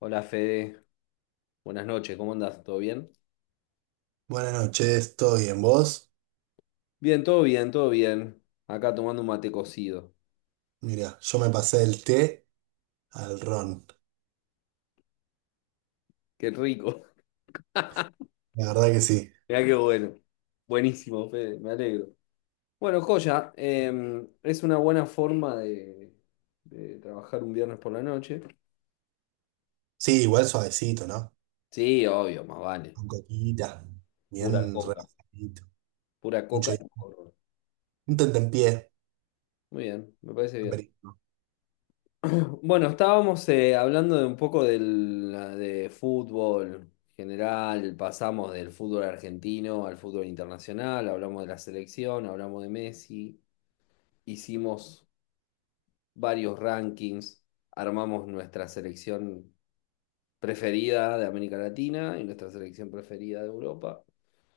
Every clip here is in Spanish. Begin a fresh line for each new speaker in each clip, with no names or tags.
Hola Fede, buenas noches, ¿cómo andás? ¿Todo bien?
Buenas noches, ¿todo bien vos?
Bien, todo bien, todo bien. Acá tomando un mate cocido.
Mira, yo me pasé del té al ron.
Qué rico.
La verdad que sí.
Mirá qué bueno. Buenísimo, Fede, me alegro. Bueno, joya, es una buena forma de trabajar un viernes por la noche.
Sí, igual suavecito, ¿no?
Sí, obvio, más vale.
Con coquita,
Pura
bien
coca.
rebajadito.
Pura coca
Mucho.
y porro.
Un tentempié.
Muy bien, me parece bien.
Aperitivo.
Bueno, estábamos hablando de un poco del, de fútbol general, pasamos del fútbol argentino al fútbol internacional, hablamos de la selección, hablamos de Messi, hicimos varios rankings, armamos nuestra selección preferida de América Latina y nuestra selección preferida de Europa,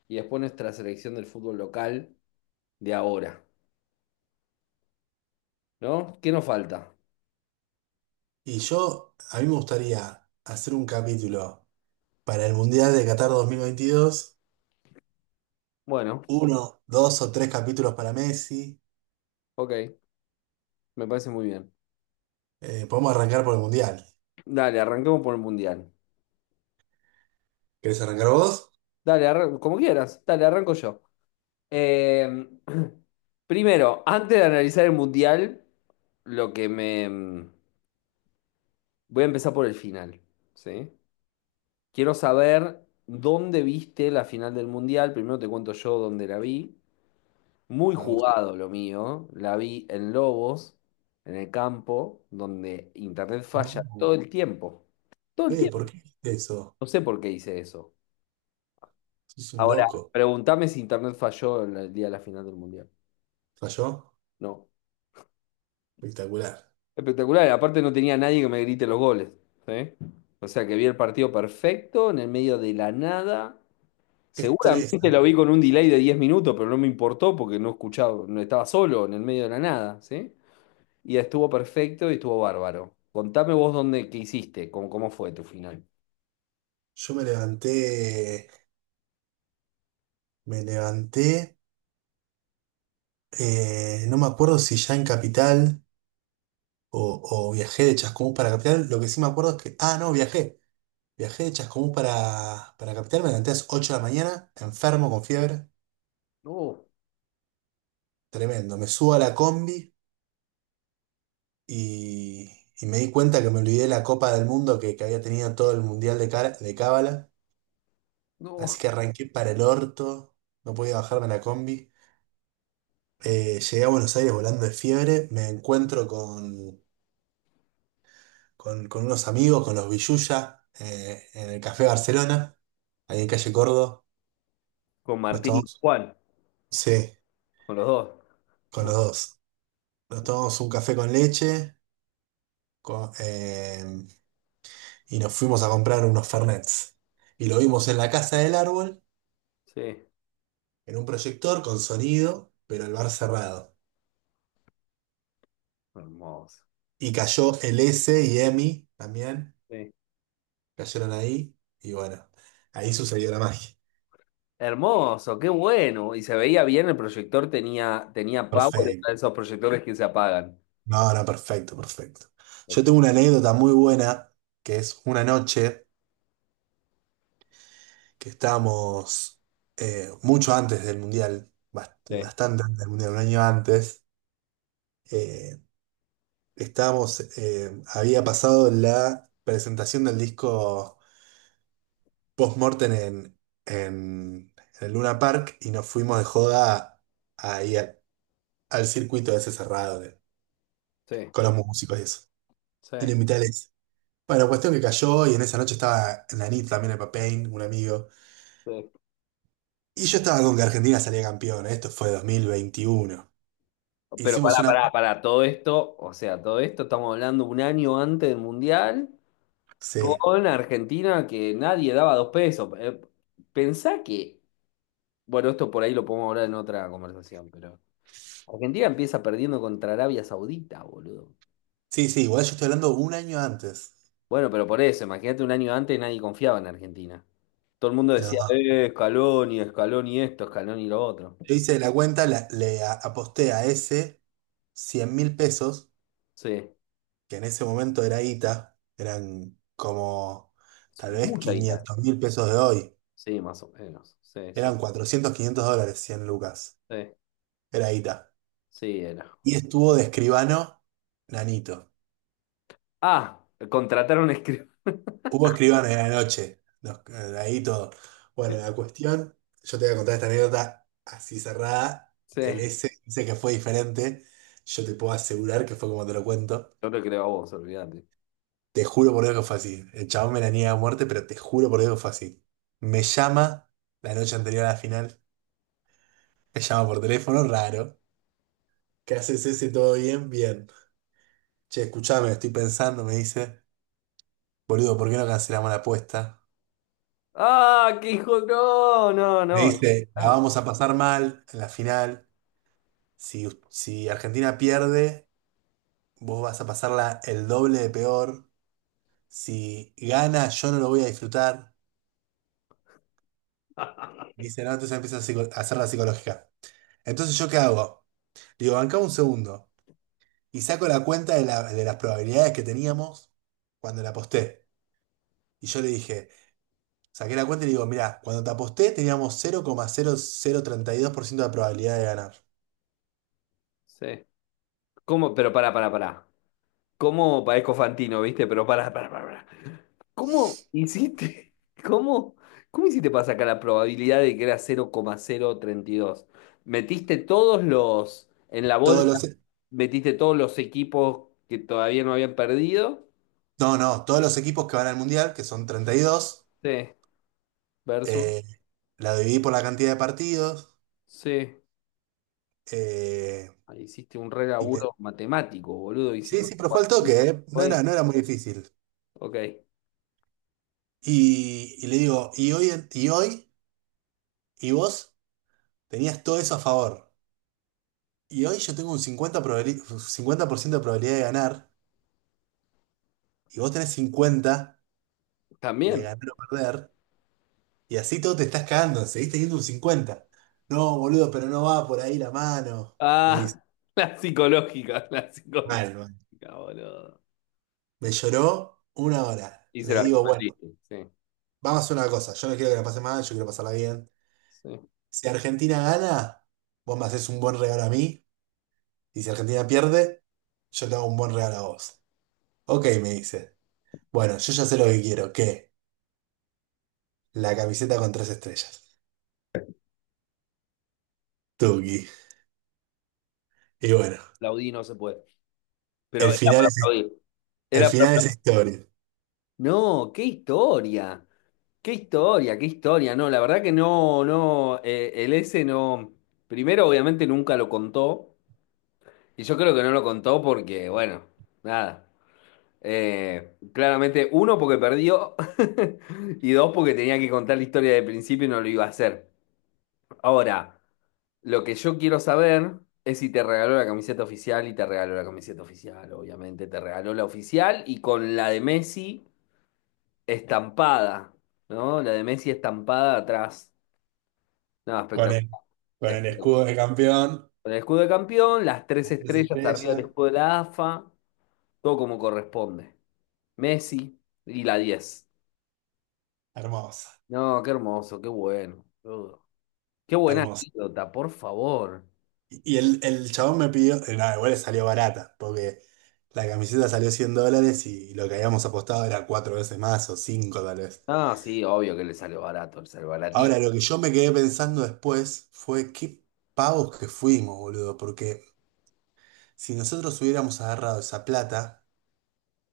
y después nuestra selección del fútbol local de ahora, ¿no? ¿Qué nos falta?
Y yo, a mí me gustaría hacer un capítulo para el Mundial de Qatar 2022.
Bueno,
Uno, dos o tres capítulos para Messi.
ok, me parece muy bien.
Podemos arrancar por el Mundial.
Dale, arranquemos por el Mundial.
¿Querés arrancar vos?
Dale, como quieras. Dale, arranco yo. Eh, primero, antes de analizar el mundial, lo que me... Voy a empezar por el final, ¿sí? Quiero saber dónde viste la final del mundial. Primero te cuento yo dónde la vi. Muy
Me gusta.
jugado lo mío. La vi en Lobos, en el campo, donde internet falla
No,
todo el tiempo. Todo el
Fede,
tiempo.
¿por qué hiciste eso?
No sé por qué hice eso.
Sos un
Ahora,
loco.
pregúntame si internet falló en el día de la final del mundial.
¿Falló?
No.
Espectacular.
Espectacular, y aparte no tenía nadie que me grite los goles. ¿Sí? O sea que vi el partido perfecto, en el medio de la nada.
Qué estrés.
Seguramente lo vi con un delay de 10 minutos, pero no me importó porque no escuchaba, no estaba solo en el medio de la nada, ¿sí? Y estuvo perfecto y estuvo bárbaro. Contame vos dónde, qué hiciste, cómo, cómo fue tu final.
Yo me levanté, no me acuerdo si ya en Capital o viajé de Chascomús para Capital. Lo que sí me acuerdo es que, ah, no, viajé. Viajé de Chascomús para Capital, me levanté a las 8 de la mañana, enfermo, con fiebre,
No,
tremendo. Me subo a la combi y, y me di cuenta que me olvidé la Copa del Mundo que había tenido todo el Mundial de Cábala.
no.
Así que arranqué para el orto, no podía bajarme la combi. Llegué a Buenos Aires volando de fiebre, me encuentro con unos amigos, con los Villuya, en el Café Barcelona, ahí en calle Córdoba.
Con
Nos
Martín y
tomamos,
Juan,
sí,
con los dos.
con los dos. Nos tomamos un café con leche con- eh, y nos fuimos a comprar unos Fernets. Y lo vimos en la casa del árbol,
Sí,
en un proyector con sonido, pero el bar cerrado.
hermoso.
Y cayó el S y Emi también,
Sí.
cayeron ahí, y bueno, ahí sucedió la magia.
Hermoso, qué bueno. Y se veía bien, el proyector tenía, tenía power, era de
Perfecto.
esos proyectores que se apagan.
No, no, perfecto, perfecto. Yo tengo
Perfecto.
una anécdota muy buena, que es una noche que estábamos mucho antes del Mundial, bast-
Sí,
bastante antes del Mundial, un año antes, eh, había pasado la presentación del disco Postmortem en, en, en el Luna Park y nos fuimos de joda ahí al circuito ese cerrado
sí,
con los músicos y eso.
sí,
Y le invité a Alexis. Bueno, cuestión que cayó y en esa noche estaba Nanit también el Papain, un amigo.
sí.
Y yo estaba con que Argentina salía campeón. Esto fue 2021.
Pero
Hicimos
pará,
una.
pará, pará, todo esto, o sea, todo esto estamos hablando un año antes del Mundial,
Sí,
con Argentina que nadie daba dos pesos. Pensá que, bueno, esto por ahí lo podemos hablar en otra conversación, pero Argentina empieza perdiendo contra Arabia Saudita, boludo.
sí, sí, igual yo estoy hablando un año antes.
Bueno, pero por eso, imagínate un año antes nadie confiaba en Argentina. Todo el mundo decía,
No,
Scaloni, Scaloni esto, Scaloni lo otro.
yo hice la cuenta, aposté a ese 100 mil pesos,
Sí,
que en ese momento era ITA, eran como tal vez
mucha guita.
500 mil pesos de hoy.
Sí, más o menos. Sí, sí,
Eran 400, $500, 100 lucas.
sí,
Era ITA.
sí, era.
Y estuvo de escribano Nanito.
Ah, contrataron a
Hubo escribano en la noche. Ahí todo. Bueno, la cuestión, yo te voy a contar esta anécdota así cerrada.
Sí,
El S dice que fue diferente. Yo te puedo asegurar que fue como te lo cuento.
yo lo creo a vos, olvídate.
Te juro por Dios que fue así. El chabón me la niega a muerte, pero te juro por Dios que fue así. Me llama la noche anterior a la final. Me llama por teléfono, raro. ¿Qué haces ese? ¿Todo bien? Bien. Che, escuchame, estoy pensando, me dice. Boludo, ¿por qué no cancelamos la apuesta?
¡Ah, qué hijo! No, no,
Me
no.
dice, la
Ah.
vamos a pasar mal en la final. Si Argentina pierde, vos vas a pasarla el doble de peor. Si gana, yo no lo voy a disfrutar. Me dice, no, entonces empieza a hacer la psicológica. Entonces, ¿yo qué hago? Digo, bancame un segundo. Y saco la cuenta de las probabilidades que teníamos cuando la aposté. Y yo le dije, saqué la cuenta y le digo, mirá, cuando te aposté teníamos 0,0032% de probabilidad de ganar.
Sí. ¿Cómo? Pero pará, pará, pará. ¿Cómo parezco Fantino, viste? Pero pará, pará, pará, pará. ¿Cómo hiciste? ¿Cómo? ¿Cómo hiciste para sacar la probabilidad de que era 00,032? ¿Metiste todos los en la
Todos
bolsa?
los,
¿Metiste todos los equipos que todavía no habían perdido?
no, no, todos los equipos que van al mundial, que son 32.
Sí, versus.
Eh, la dividí por la cantidad de partidos.
Sí.
eh,
Ahí hiciste un re
y me...
laburo matemático, boludo. Hiciste
Sí,
un
sí, pero fue al
cuadrito.
toque, ¿eh? No era muy difícil.
Ok,
Y le digo, y hoy, y vos tenías todo eso a favor. Y hoy yo tengo un cincuenta por ciento de probabilidad de ganar, y vos tenés 50 de
también.
ganar o perder, y así todo te estás cagando, seguís teniendo un cincuenta. No, boludo, pero no va por ahí la mano. Me dice,
Ah, la psicológica,
mal, mal.
boludo.
Me lloró una hora.
Y se
Le
la
digo, bueno.
suspendiste, sí,
Vamos a hacer una cosa. Yo no quiero que la pase mal, yo quiero pasarla bien.
sí.
Si Argentina gana, vos me haces un buen regalo a mí. Y si Argentina pierde, yo te hago un buen regalo a vos. Ok, me dice. Bueno, yo ya sé lo que quiero. ¿Qué? La camiseta con tres estrellas. Tuki. Y bueno,
Aplaudí no se puede. Pero
el
era
final
para
es,
aplaudir.
el
Era para-
final es historia.
No, qué historia, qué historia, qué historia. No, la verdad que no, no, el S no. Primero, obviamente, nunca lo contó. Y yo creo que no lo contó porque, bueno, nada. Claramente, uno, porque perdió. Y dos, porque tenía que contar la historia de principio y no lo iba a hacer. Ahora, lo que yo quiero saber es si te regaló la camiseta oficial y te regaló la camiseta oficial, obviamente. Te regaló la oficial y con la de Messi estampada, ¿no? La de Messi estampada atrás. No,
Con
espectacular.
el, con el
Espectacular.
escudo de campeón,
Con el escudo de campeón, las tres
las tres
estrellas arriba
estrellas.
del escudo de la AFA, todo como corresponde. Messi y la 10.
Hermosa.
No, qué hermoso, qué bueno, boludo. Qué buena
Hermosa.
anécdota, por favor.
Y el chabón me pidió, no, igual le salió barata, porque la camiseta salió $100 y lo que habíamos apostado era cuatro veces más o cinco tal vez.
Ah, sí, obvio que le salió barato, le salió
Ahora,
baratí.
lo que yo me quedé pensando después fue qué pavos que fuimos, boludo, porque si nosotros hubiéramos agarrado esa plata,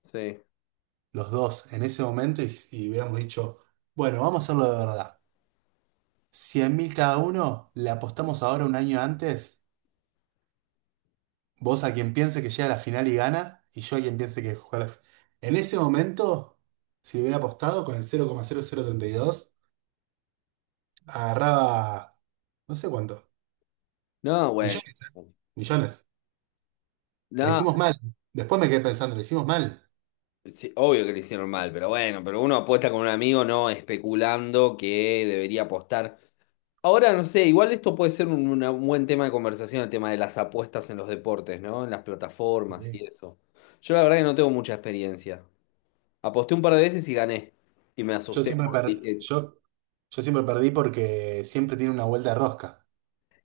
Sí.
los dos, en ese momento y hubiéramos dicho, bueno, vamos a hacerlo de verdad. 100.000 cada uno, le apostamos ahora un año antes. Vos a quien piense que llega a la final y gana, y yo a quien piense que juega la final. En ese momento, si hubiera apostado con el 0,0032 agarraba, no sé cuánto,
No, bueno.
millones, ¿eh? Millones. La
No,
hicimos mal. Después me quedé pensando, la hicimos mal.
sí, obvio que le hicieron mal, pero bueno, pero uno apuesta con un amigo no especulando que debería apostar. Ahora, no sé, igual esto puede ser un, un buen tema de conversación, el tema de las apuestas en los deportes, ¿no? En las plataformas
Sí.
y eso. Yo la verdad que no tengo mucha experiencia. Aposté un par de veces y gané. Y me
Yo
asusté
siempre,
porque
per-
dije,
yo, yo siempre perdí porque siempre tiene una vuelta de rosca.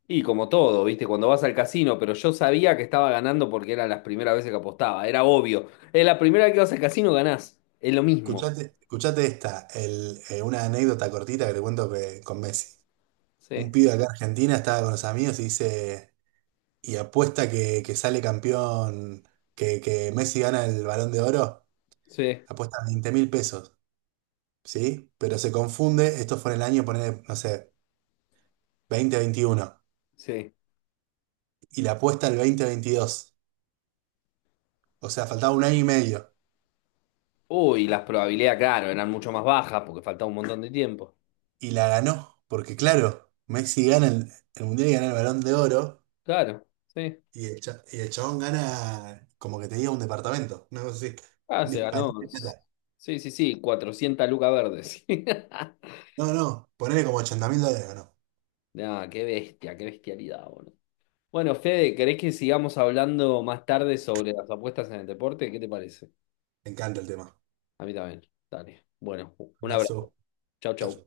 y como todo, ¿viste? Cuando vas al casino, pero yo sabía que estaba ganando porque eran las primeras veces que apostaba. Era obvio. Es la primera vez que vas al casino ganás. Es lo mismo.
Escuchate esta, una anécdota cortita que te cuento con Messi. Un
Sí,
pibe acá en Argentina estaba con los amigos y dice. Y apuesta que sale campeón, que Messi gana el Balón de Oro,
sí,
apuesta 20.000 pesos, ¿sí? Pero se confunde, esto fue en el año, poner, no sé, 2021
sí.
y la apuesta el 2022, o sea, faltaba un año y medio,
Uy, las probabilidades, claro, eran mucho más bajas porque faltaba un montón de tiempo.
y la ganó, porque claro, Messi gana el Mundial y gana el Balón de Oro,
Claro, sí.
y el chabón gana como que te diga un departamento, una cosa así,
Ah,
un
se
disparate
ganó.
de plata.
Sí, sí, sí, 400 lucas verdes.
No, no, ponele como $80.000, ganó.
Ah, qué bestia, qué bestialidad, boludo. Bueno, Fede, ¿querés que sigamos hablando más tarde sobre las apuestas en el deporte? ¿Qué te parece?
Me encanta el tema.
A mí también. Dale. Bueno,
Un
un abrazo.
abrazo.
Chau,
Chau,
chau.
chau.